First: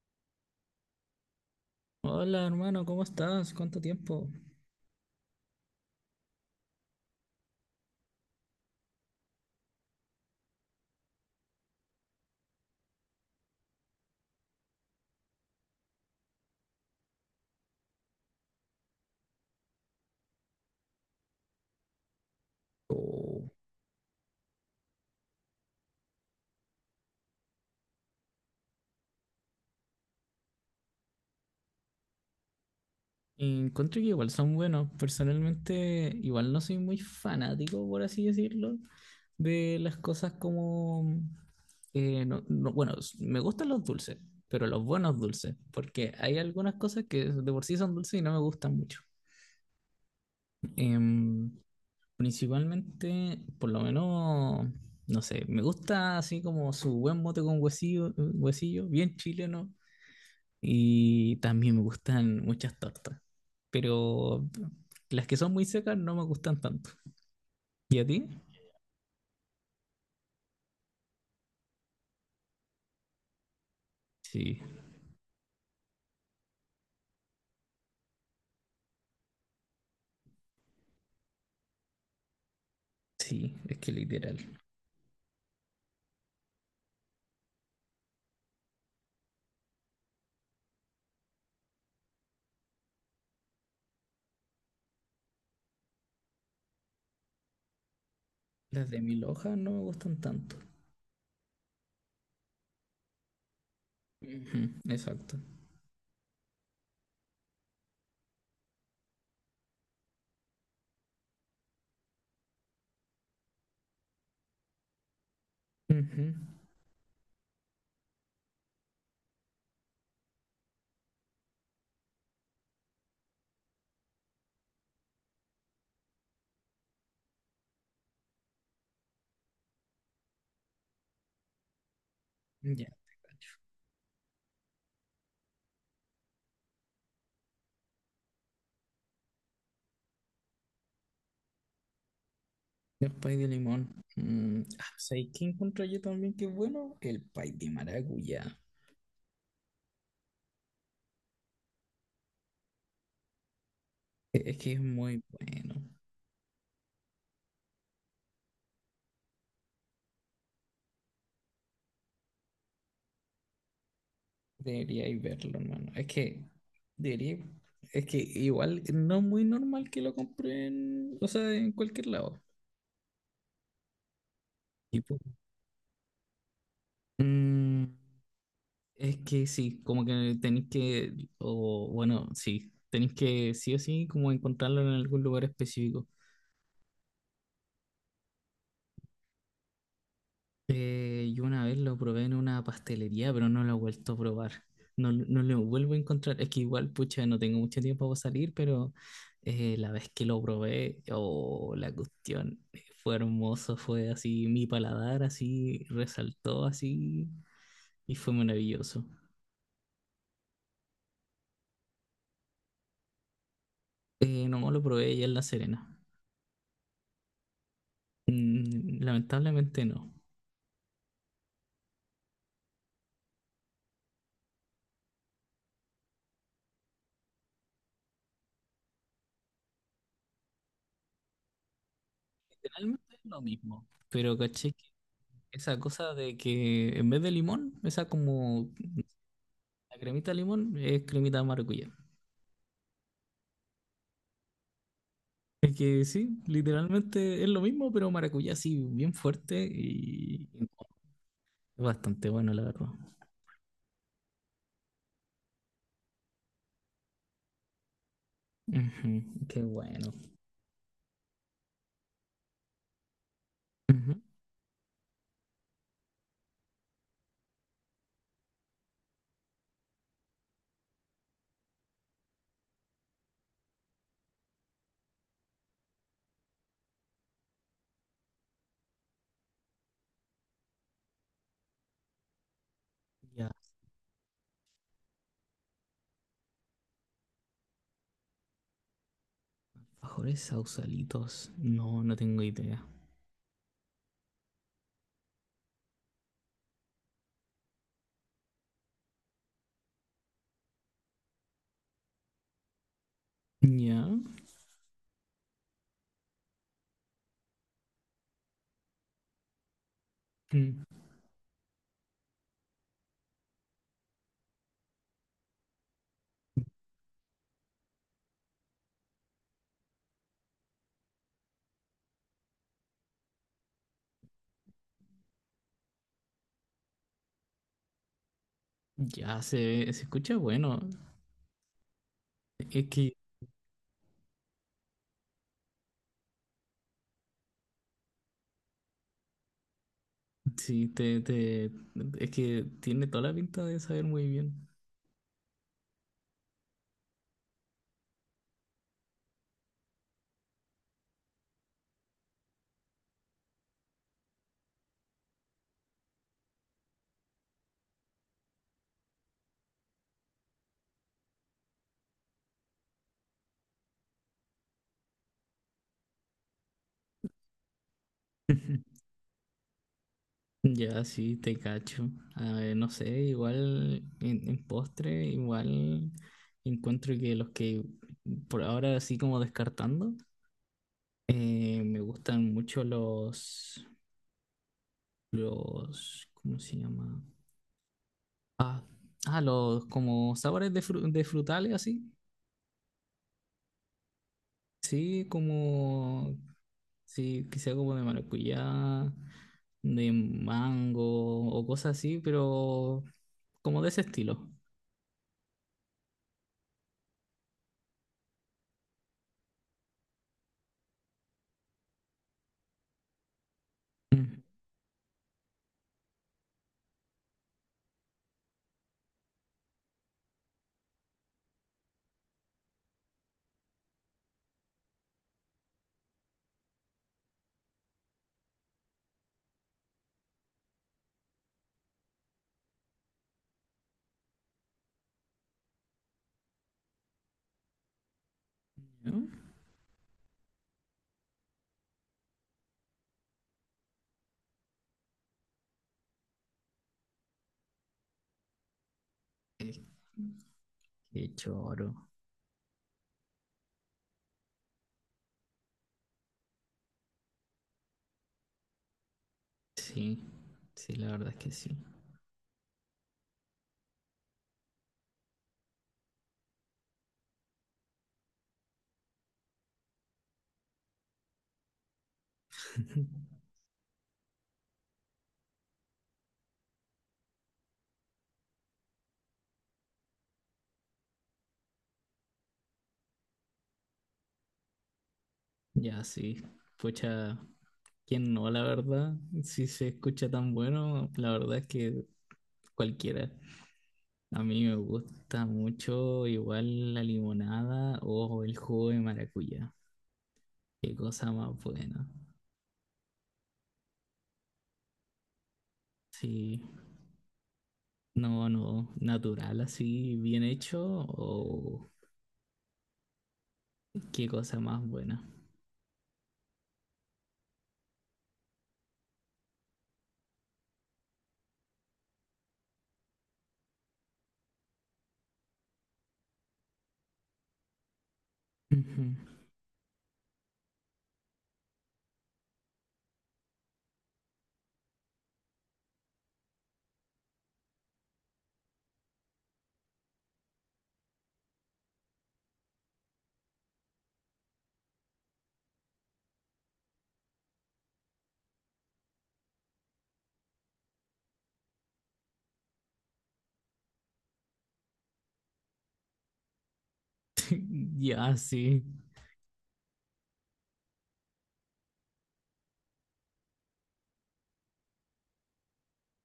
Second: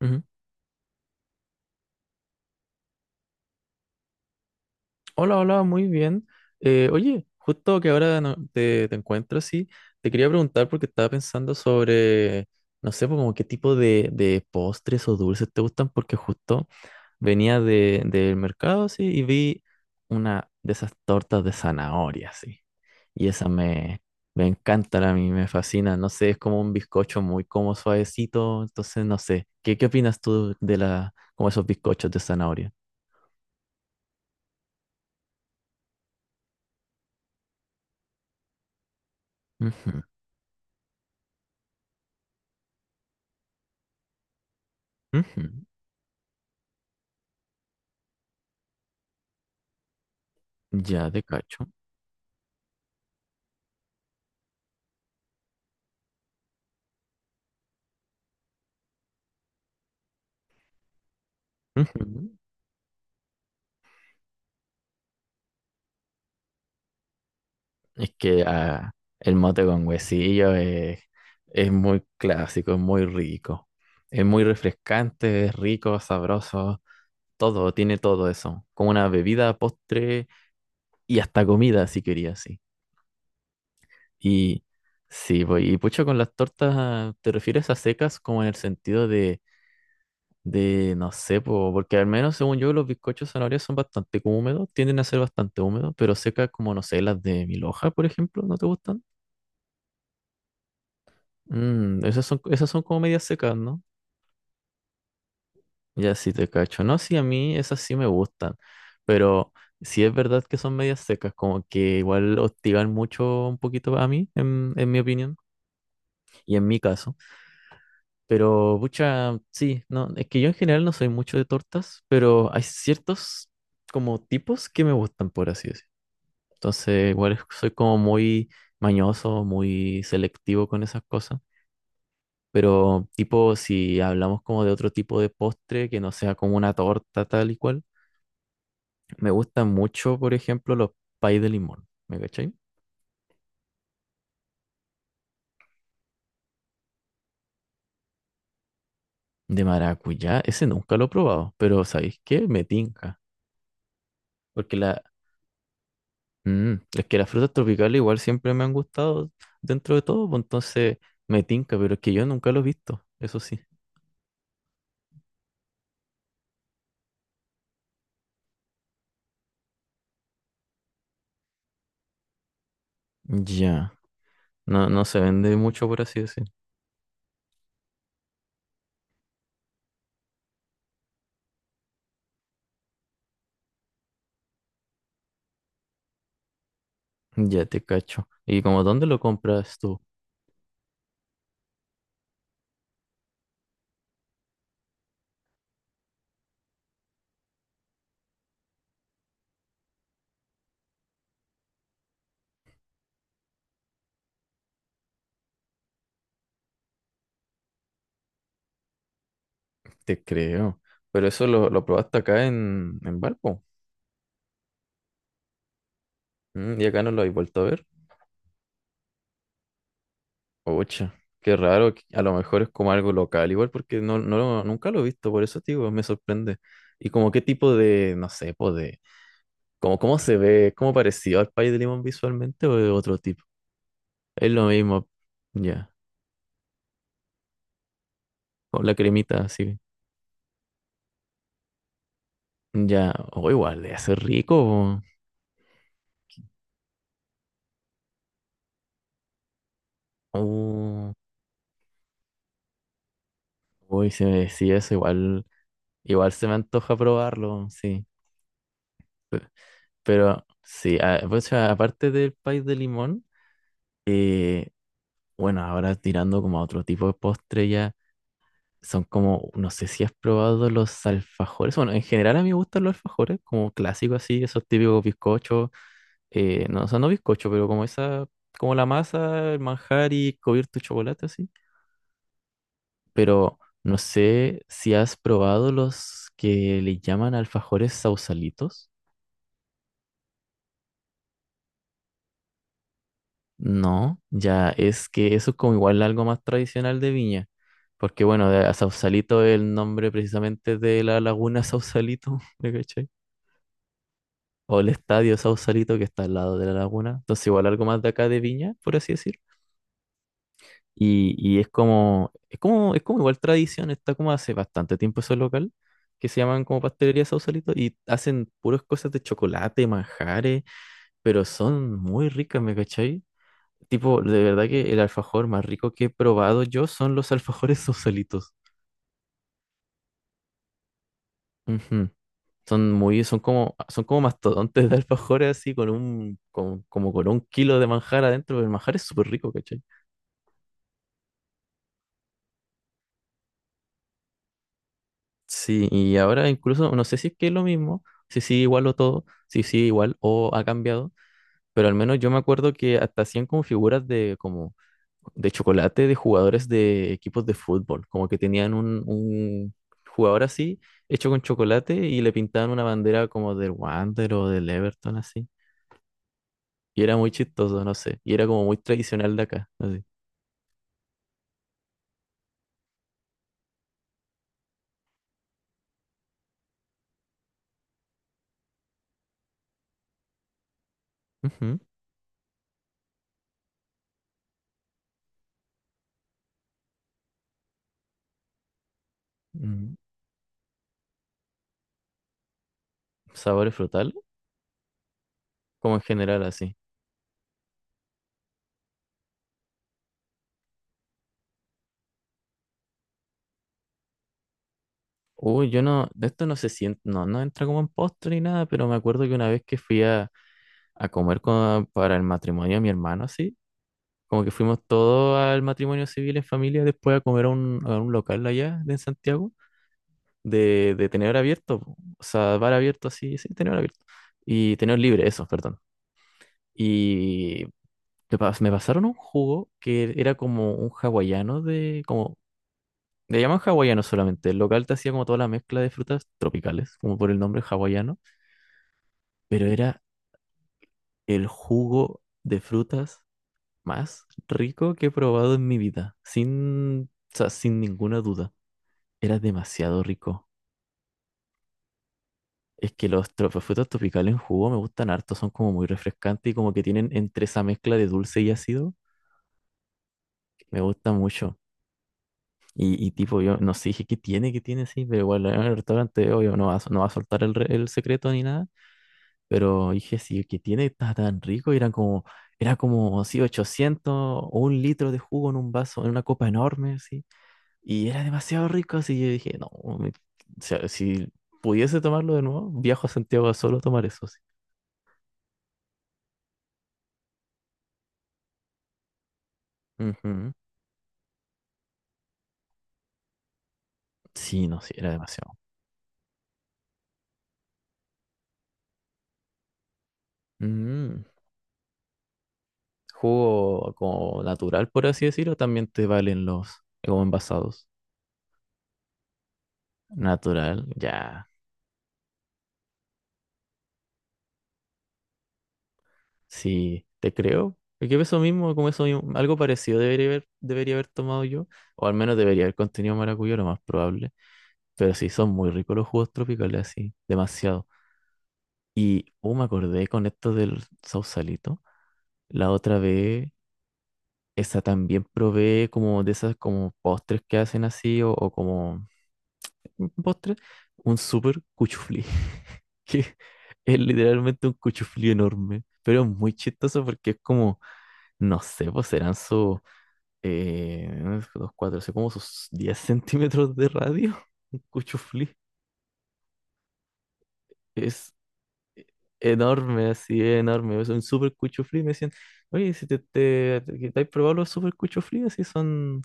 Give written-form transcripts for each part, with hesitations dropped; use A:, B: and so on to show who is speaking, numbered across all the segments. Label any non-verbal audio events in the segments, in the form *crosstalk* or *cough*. A: Ujú.
B: Hola hermano, ¿cómo estás? ¿Cuánto tiempo?
A: Hola, hola, muy bien. Oye, justo que ahora te encuentro así, te quería preguntar porque estaba pensando sobre, no sé, pues, como qué tipo de postres o dulces te gustan, porque justo venía del mercado así y vi una de esas tortas de zanahoria así. Y esa
B: Oh.
A: me encanta a mí, me fascina. No sé, es como un bizcocho muy como suavecito, entonces no sé. ¿Qué opinas tú de la, como esos bizcochos de zanahoria?
B: Encuentro que igual son buenos. Personalmente, igual no soy muy fanático, por así decirlo, de
A: Ujú,
B: las cosas como... bueno, me gustan los dulces, pero los buenos
A: ujú.
B: dulces, porque hay algunas cosas que de por sí son dulces y no me gustan mucho.
A: Ya te
B: Em,
A: cacho.
B: Principalmente, por lo menos, no sé, me gusta así como su buen mote con huesillo, huesillo, bien chileno. Y también me
A: Ujú.
B: gustan muchas tortas, pero las que son muy secas no me gustan tanto. ¿Y a
A: Es
B: ti?
A: que el mote con huesillo es muy clásico, es muy rico. Es muy
B: Sí,
A: refrescante, es rico, sabroso, todo, tiene todo eso. Como una bebida, postre y hasta comida, si querías, sí.
B: sí, es que literal.
A: Y sí, pues, y pucha, con las tortas, ¿te refieres a secas como en el sentido de, no sé, po, porque al menos según yo los bizcochos de zanahoria son bastante como húmedos, tienden a ser bastante húmedos, pero secas como, no sé, las de Miloja, por ejemplo, ¿no te
B: Las de
A: gustan?
B: mil hojas no me gustan tanto.
A: Mm, esas son como medias secas, ¿no?
B: Ujú, exacto.
A: Ya sí te cacho. No, sí, a mí esas sí me gustan, pero sí es verdad que son medias secas, como que igual hostigan mucho un poquito a mí, en mi opinión,
B: Ujú.
A: y en mi caso. Pero, pucha, sí, no, es que yo en general no soy mucho de tortas, pero hay ciertos como tipos que me gustan, por así decirlo. Entonces, igual soy como muy mañoso, muy selectivo con esas cosas.
B: Ya.
A: Pero tipo, si hablamos como de otro tipo de postre que no sea como una torta tal y cual, me gustan mucho, por ejemplo, los pay de limón, ¿me cachai?
B: El pay de limón. Mm, ah, ¿sabes qué encuentro yo también que es bueno? El pay de maracuyá.
A: De maracuyá, ese nunca lo he probado, pero ¿sabéis qué? Me tinca.
B: Es que
A: Porque
B: es muy bueno.
A: es que las frutas tropicales igual siempre me han gustado dentro de todo, pues entonces me tinca, pero es que yo nunca lo he visto, eso sí.
B: Deberíais verlo, hermano. Es que debería, es que igual no es muy normal que lo compren, o sea, en cualquier lado.
A: Ya, no,
B: Y
A: no
B: pu-
A: se vende mucho, por así decir.
B: Mm, es que sí, como que tenéis que, o bueno, sí, tenéis que sí o sí como encontrarlo en algún lugar específico.
A: Ya te cacho. ¿Y como dónde lo compras tú?
B: Yo una vez lo probé en una pastelería, pero no lo he vuelto a probar. No, no lo vuelvo a encontrar. Es que igual, pucha, no tengo mucho tiempo para salir, pero la vez que lo probé, oh, la cuestión fue hermoso, fue así, mi paladar así resaltó así y fue maravilloso.
A: Te creo. Pero eso lo probaste acá en Valpo.
B: No lo probé ya en La Serena.
A: Mm, y acá no lo habéis vuelto a ver.
B: Mm, lamentablemente no.
A: Ocha, qué raro. A lo mejor es como algo local, igual porque nunca lo he visto, por eso, tío, me sorprende. Y como qué tipo de, no sé, pues de, como cómo se ve, cómo parecido al pay de limón visualmente o de
B: Literalmente
A: otro
B: es lo
A: tipo.
B: mismo, pero
A: Es lo
B: caché que
A: mismo,
B: esa
A: ya,
B: cosa de que en vez de limón, esa como
A: con la cremita así.
B: La cremita de limón es cremita de maracuyá.
A: Ya, o igual, debe ser rico.
B: Es que sí, literalmente es lo mismo, pero maracuyá sí, bien fuerte
A: Po.
B: y no, es bastante bueno, la verdad.
A: Uy, si me decía eso, igual. Igual se me antoja probarlo, sí.
B: Ujú,
A: Pe-
B: qué bueno.
A: Pero sí, pues, aparte del país de limón,
B: Ujú.
A: bueno, ahora tirando como a otro tipo de postre ya, son como, no sé si has probado los alfajores. Bueno, en general a mí me gustan los alfajores, como clásicos así, esos típicos bizcochos, no, o sea, no bizcocho, pero como esa, como la masa, el manjar y cubierto de chocolate así.
B: Ya,
A: Pero no sé si has probado los que le llaman alfajores sausalitos.
B: mejores sausalitos. No, no tengo idea.
A: No, ya es que eso es como igual algo más tradicional de Viña, porque bueno, a Sausalito es el nombre precisamente de la laguna Sausalito, *laughs* ¿me cachai?
B: Ya,
A: O el estadio Sausalito que está al lado de la laguna, entonces igual algo más de acá de Viña, por así decir.
B: mm,
A: Y es como igual tradición, está como hace bastante tiempo ese local, que se llaman como pastelería Sausalito, y hacen puras cosas de chocolate, manjares, pero son muy ricas, ¿me cachai? Tipo, de verdad que el alfajor más rico que he probado yo son los alfajores *laughs* sosolitos.
B: ya se escucha bueno.
A: Ujú.
B: Es
A: Son
B: que
A: muy, son como mastodontes de alfajores así como con un kilo de manjar adentro. Pero el manjar es súper rico, ¿cachai?
B: sí, te, es que tiene toda la pinta de saber muy bien.
A: Sí, y ahora incluso, no sé si es que es lo mismo, si sí igual o todo, si sí igual o ha cambiado, pero al menos yo me acuerdo que hasta hacían como figuras de como de chocolate de jugadores de equipos de fútbol, como que tenían un jugador así, hecho con chocolate y le pintaban una bandera como del Wander o del Everton así. Y era muy chistoso, no sé, y era como muy
B: *laughs*
A: tradicional de acá, así.
B: Ya, sí, te cacho. A ver, no sé, igual en postre, igual encuentro que los que por ahora así como descartando,
A: Ujú.
B: me gustan mucho los, ¿cómo se llama? Ah, ah, los
A: mm,
B: como sabores de, de frutales así.
A: Sabores frutales,
B: Sí,
A: como en
B: como,
A: general así.
B: sí, quizá como de maracuyá, de mango o cosas así, pero como de ese estilo.
A: Uy, yo no, de esto no se siente, no, no entra como en postre ni nada, pero me acuerdo que una vez que fui a comer para el matrimonio de mi hermano así, como que fuimos todos al matrimonio civil en familia después a comer a un local allá de Santiago, de tenedor abierto, po. O sea, bar abierto así, sí, tenedor abierto. Y tenedor libre, eso, perdón. Y me pasaron un jugo que era como un hawaiano de, como, le llaman hawaiano solamente. El local te hacía como toda la mezcla de frutas tropicales, como por el nombre hawaiano,
B: Ujú.
A: pero era el jugo de frutas más rico que he probado en mi vida, sin, o sea, sin ninguna duda. Era
B: Es.
A: demasiado rico.
B: Qué choro.
A: Es que los frutos tropicales en jugo me gustan harto, son como muy refrescantes y como que tienen entre esa mezcla de dulce y ácido,
B: Sí,
A: me
B: sí, la
A: gusta
B: verdad es que
A: mucho.
B: sí.
A: Y tipo, yo no sé, dije, ¿qué tiene? ¿Qué tiene? Sí, pero igual en el restaurante, obvio, no va a soltar el secreto ni nada. Pero dije, sí, ¿qué tiene? Está tan rico. Y eran como, era como, sí,
B: *laughs*
A: 800 o un litro de jugo en un vaso, en una copa enorme, sí. Y era demasiado rico, así yo dije, no, me- o sea, si pudiese tomarlo de nuevo, viajo a Santiago a solo tomar eso.
B: Ya, sí. Pucha, ¿quién no, la verdad? Si se escucha
A: Ujú.
B: tan bueno, la verdad es que cualquiera. A mí
A: Sí,
B: me
A: no, sí, era
B: gusta
A: demasiado.
B: mucho igual la limonada o el jugo de maracuyá. Qué
A: Mm.
B: cosa más buena.
A: Jugo como natural, por así decirlo, también te valen
B: Sí,
A: los como envasados.
B: no, no, natural así, bien hecho
A: Natural, ya.
B: o qué cosa más buena.
A: Sí, te creo. Porque eso mismo, como eso mismo, algo parecido debería haber tomado yo. O al menos debería haber contenido maracuyá, lo más probable. Pero sí, son muy ricos los jugos tropicales, así, demasiado.
B: Ujú.
A: Y, oh, me acordé con esto del sausalito. La otra vez esa también provee como de esas como postres que hacen así o como un postre, un super cuchuflí, *laughs* que es literalmente un cuchuflí enorme, pero es muy chistoso porque es como, no sé, pues serán sus, unos dos, cuatro, así como sus 10 centímetros de radio, *laughs* un cuchuflí,
B: *laughs*
A: es
B: Ya, sí,
A: enorme, así es enorme, es un super cuchuflí, me decían, oye, si que te has probado los super cuchuflí, así son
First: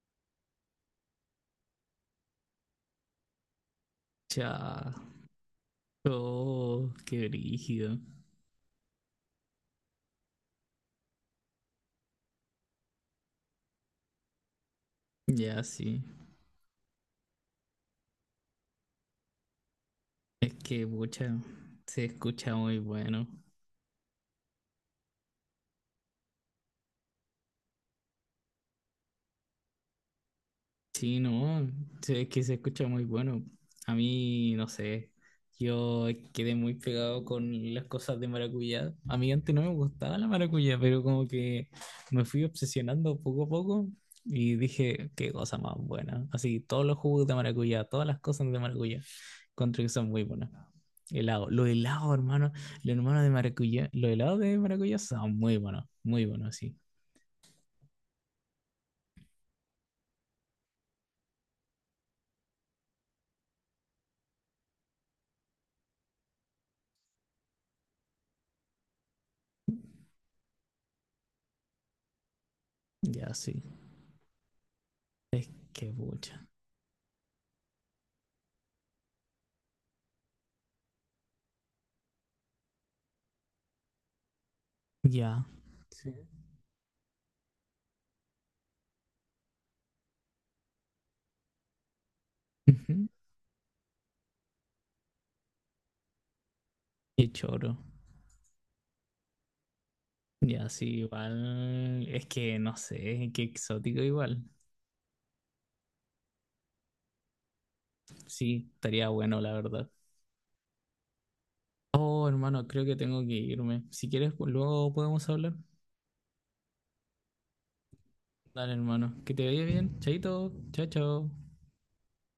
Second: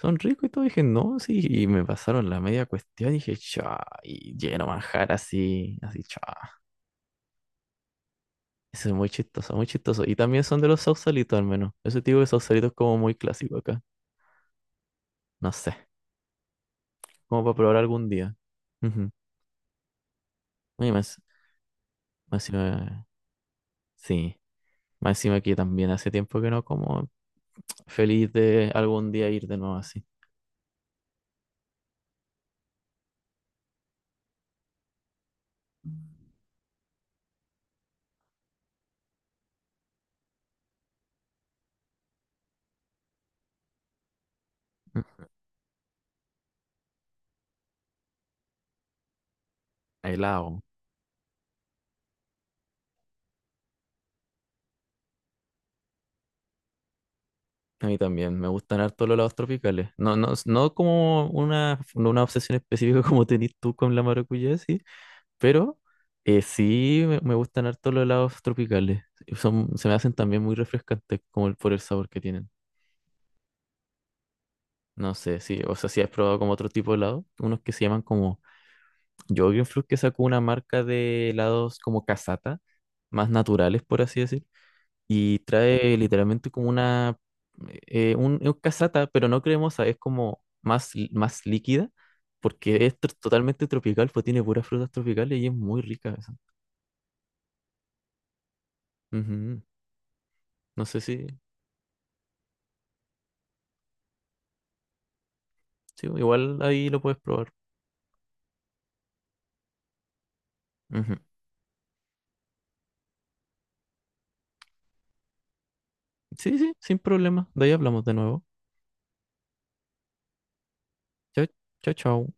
A: son ricos y todo. Dije, no, sí. Y me pasaron la media cuestión. Dije, cha. Y lleno
B: ya.
A: manjar así, así, cha.
B: Oh, qué brígido.
A: Eso es muy chistoso, muy chistoso. Y también son de los sausalitos, al menos. Ese tipo de sausalito es como muy clásico acá. No
B: Ya
A: sé.
B: sí.
A: Como para probar algún día. Ujú.
B: Es que,
A: Oye, más,
B: pucha, se
A: más
B: escucha muy
A: encima,
B: bueno.
A: sí. Más encima que también hace tiempo que no como. Feliz de algún día ir de nuevo así.
B: Sí, no, sí, es que se escucha muy bueno. A mí, no sé, yo quedé muy pegado con las cosas de maracuyá. A mí antes no me gustaba la maracuyá, pero como que me fui obsesionando poco a poco y
A: Mm.
B: dije, qué cosa más buena. Así, todos los jugos de maracuyá, todas las cosas de maracuyá, encuentro que son muy buenas.
A: Helado.
B: Helado, los helados, hermano, los hermanos de maracuyá, los helados de maracuyá son muy buenos, sí.
A: A mí también, me gustan harto los helados tropicales. No, no, no como una, no una obsesión específica *laughs* como tenés tú con la maracuyá, sí, pero sí me gustan harto los helados tropicales. Son, se me hacen también muy refrescantes como el, por el sabor que tienen.
B: Ya, sí,
A: No sé, sí, o sea,
B: qué
A: si has probado
B: bucha.
A: como otro tipo de helado, unos que se llaman como fruit que sacó una marca de helados como casata, más naturales, por así decir y
B: Ya.
A: trae
B: Sí.
A: literalmente como una, un, es casata, pero no cremosa, es como más, más líquida, porque es
B: Ujú.
A: totalmente tropical, pues tiene puras frutas tropicales y es muy rica esa.
B: Qué choro.
A: Ujú.
B: Ya, sí,
A: No sé si,
B: igual. Es que no sé, qué exótico igual.
A: sí, igual ahí lo puedes probar.
B: Sí, estaría bueno, la verdad.
A: Ujú.
B: Oh, hermano, creo que tengo que irme. Si quieres, pues, luego podemos hablar.
A: Sí, sí, sin problema. De ahí hablamos de nuevo.
B: Dale, hermano. Que te vaya bien. Chaito. Chao, chao.
A: Chao, chao, chao.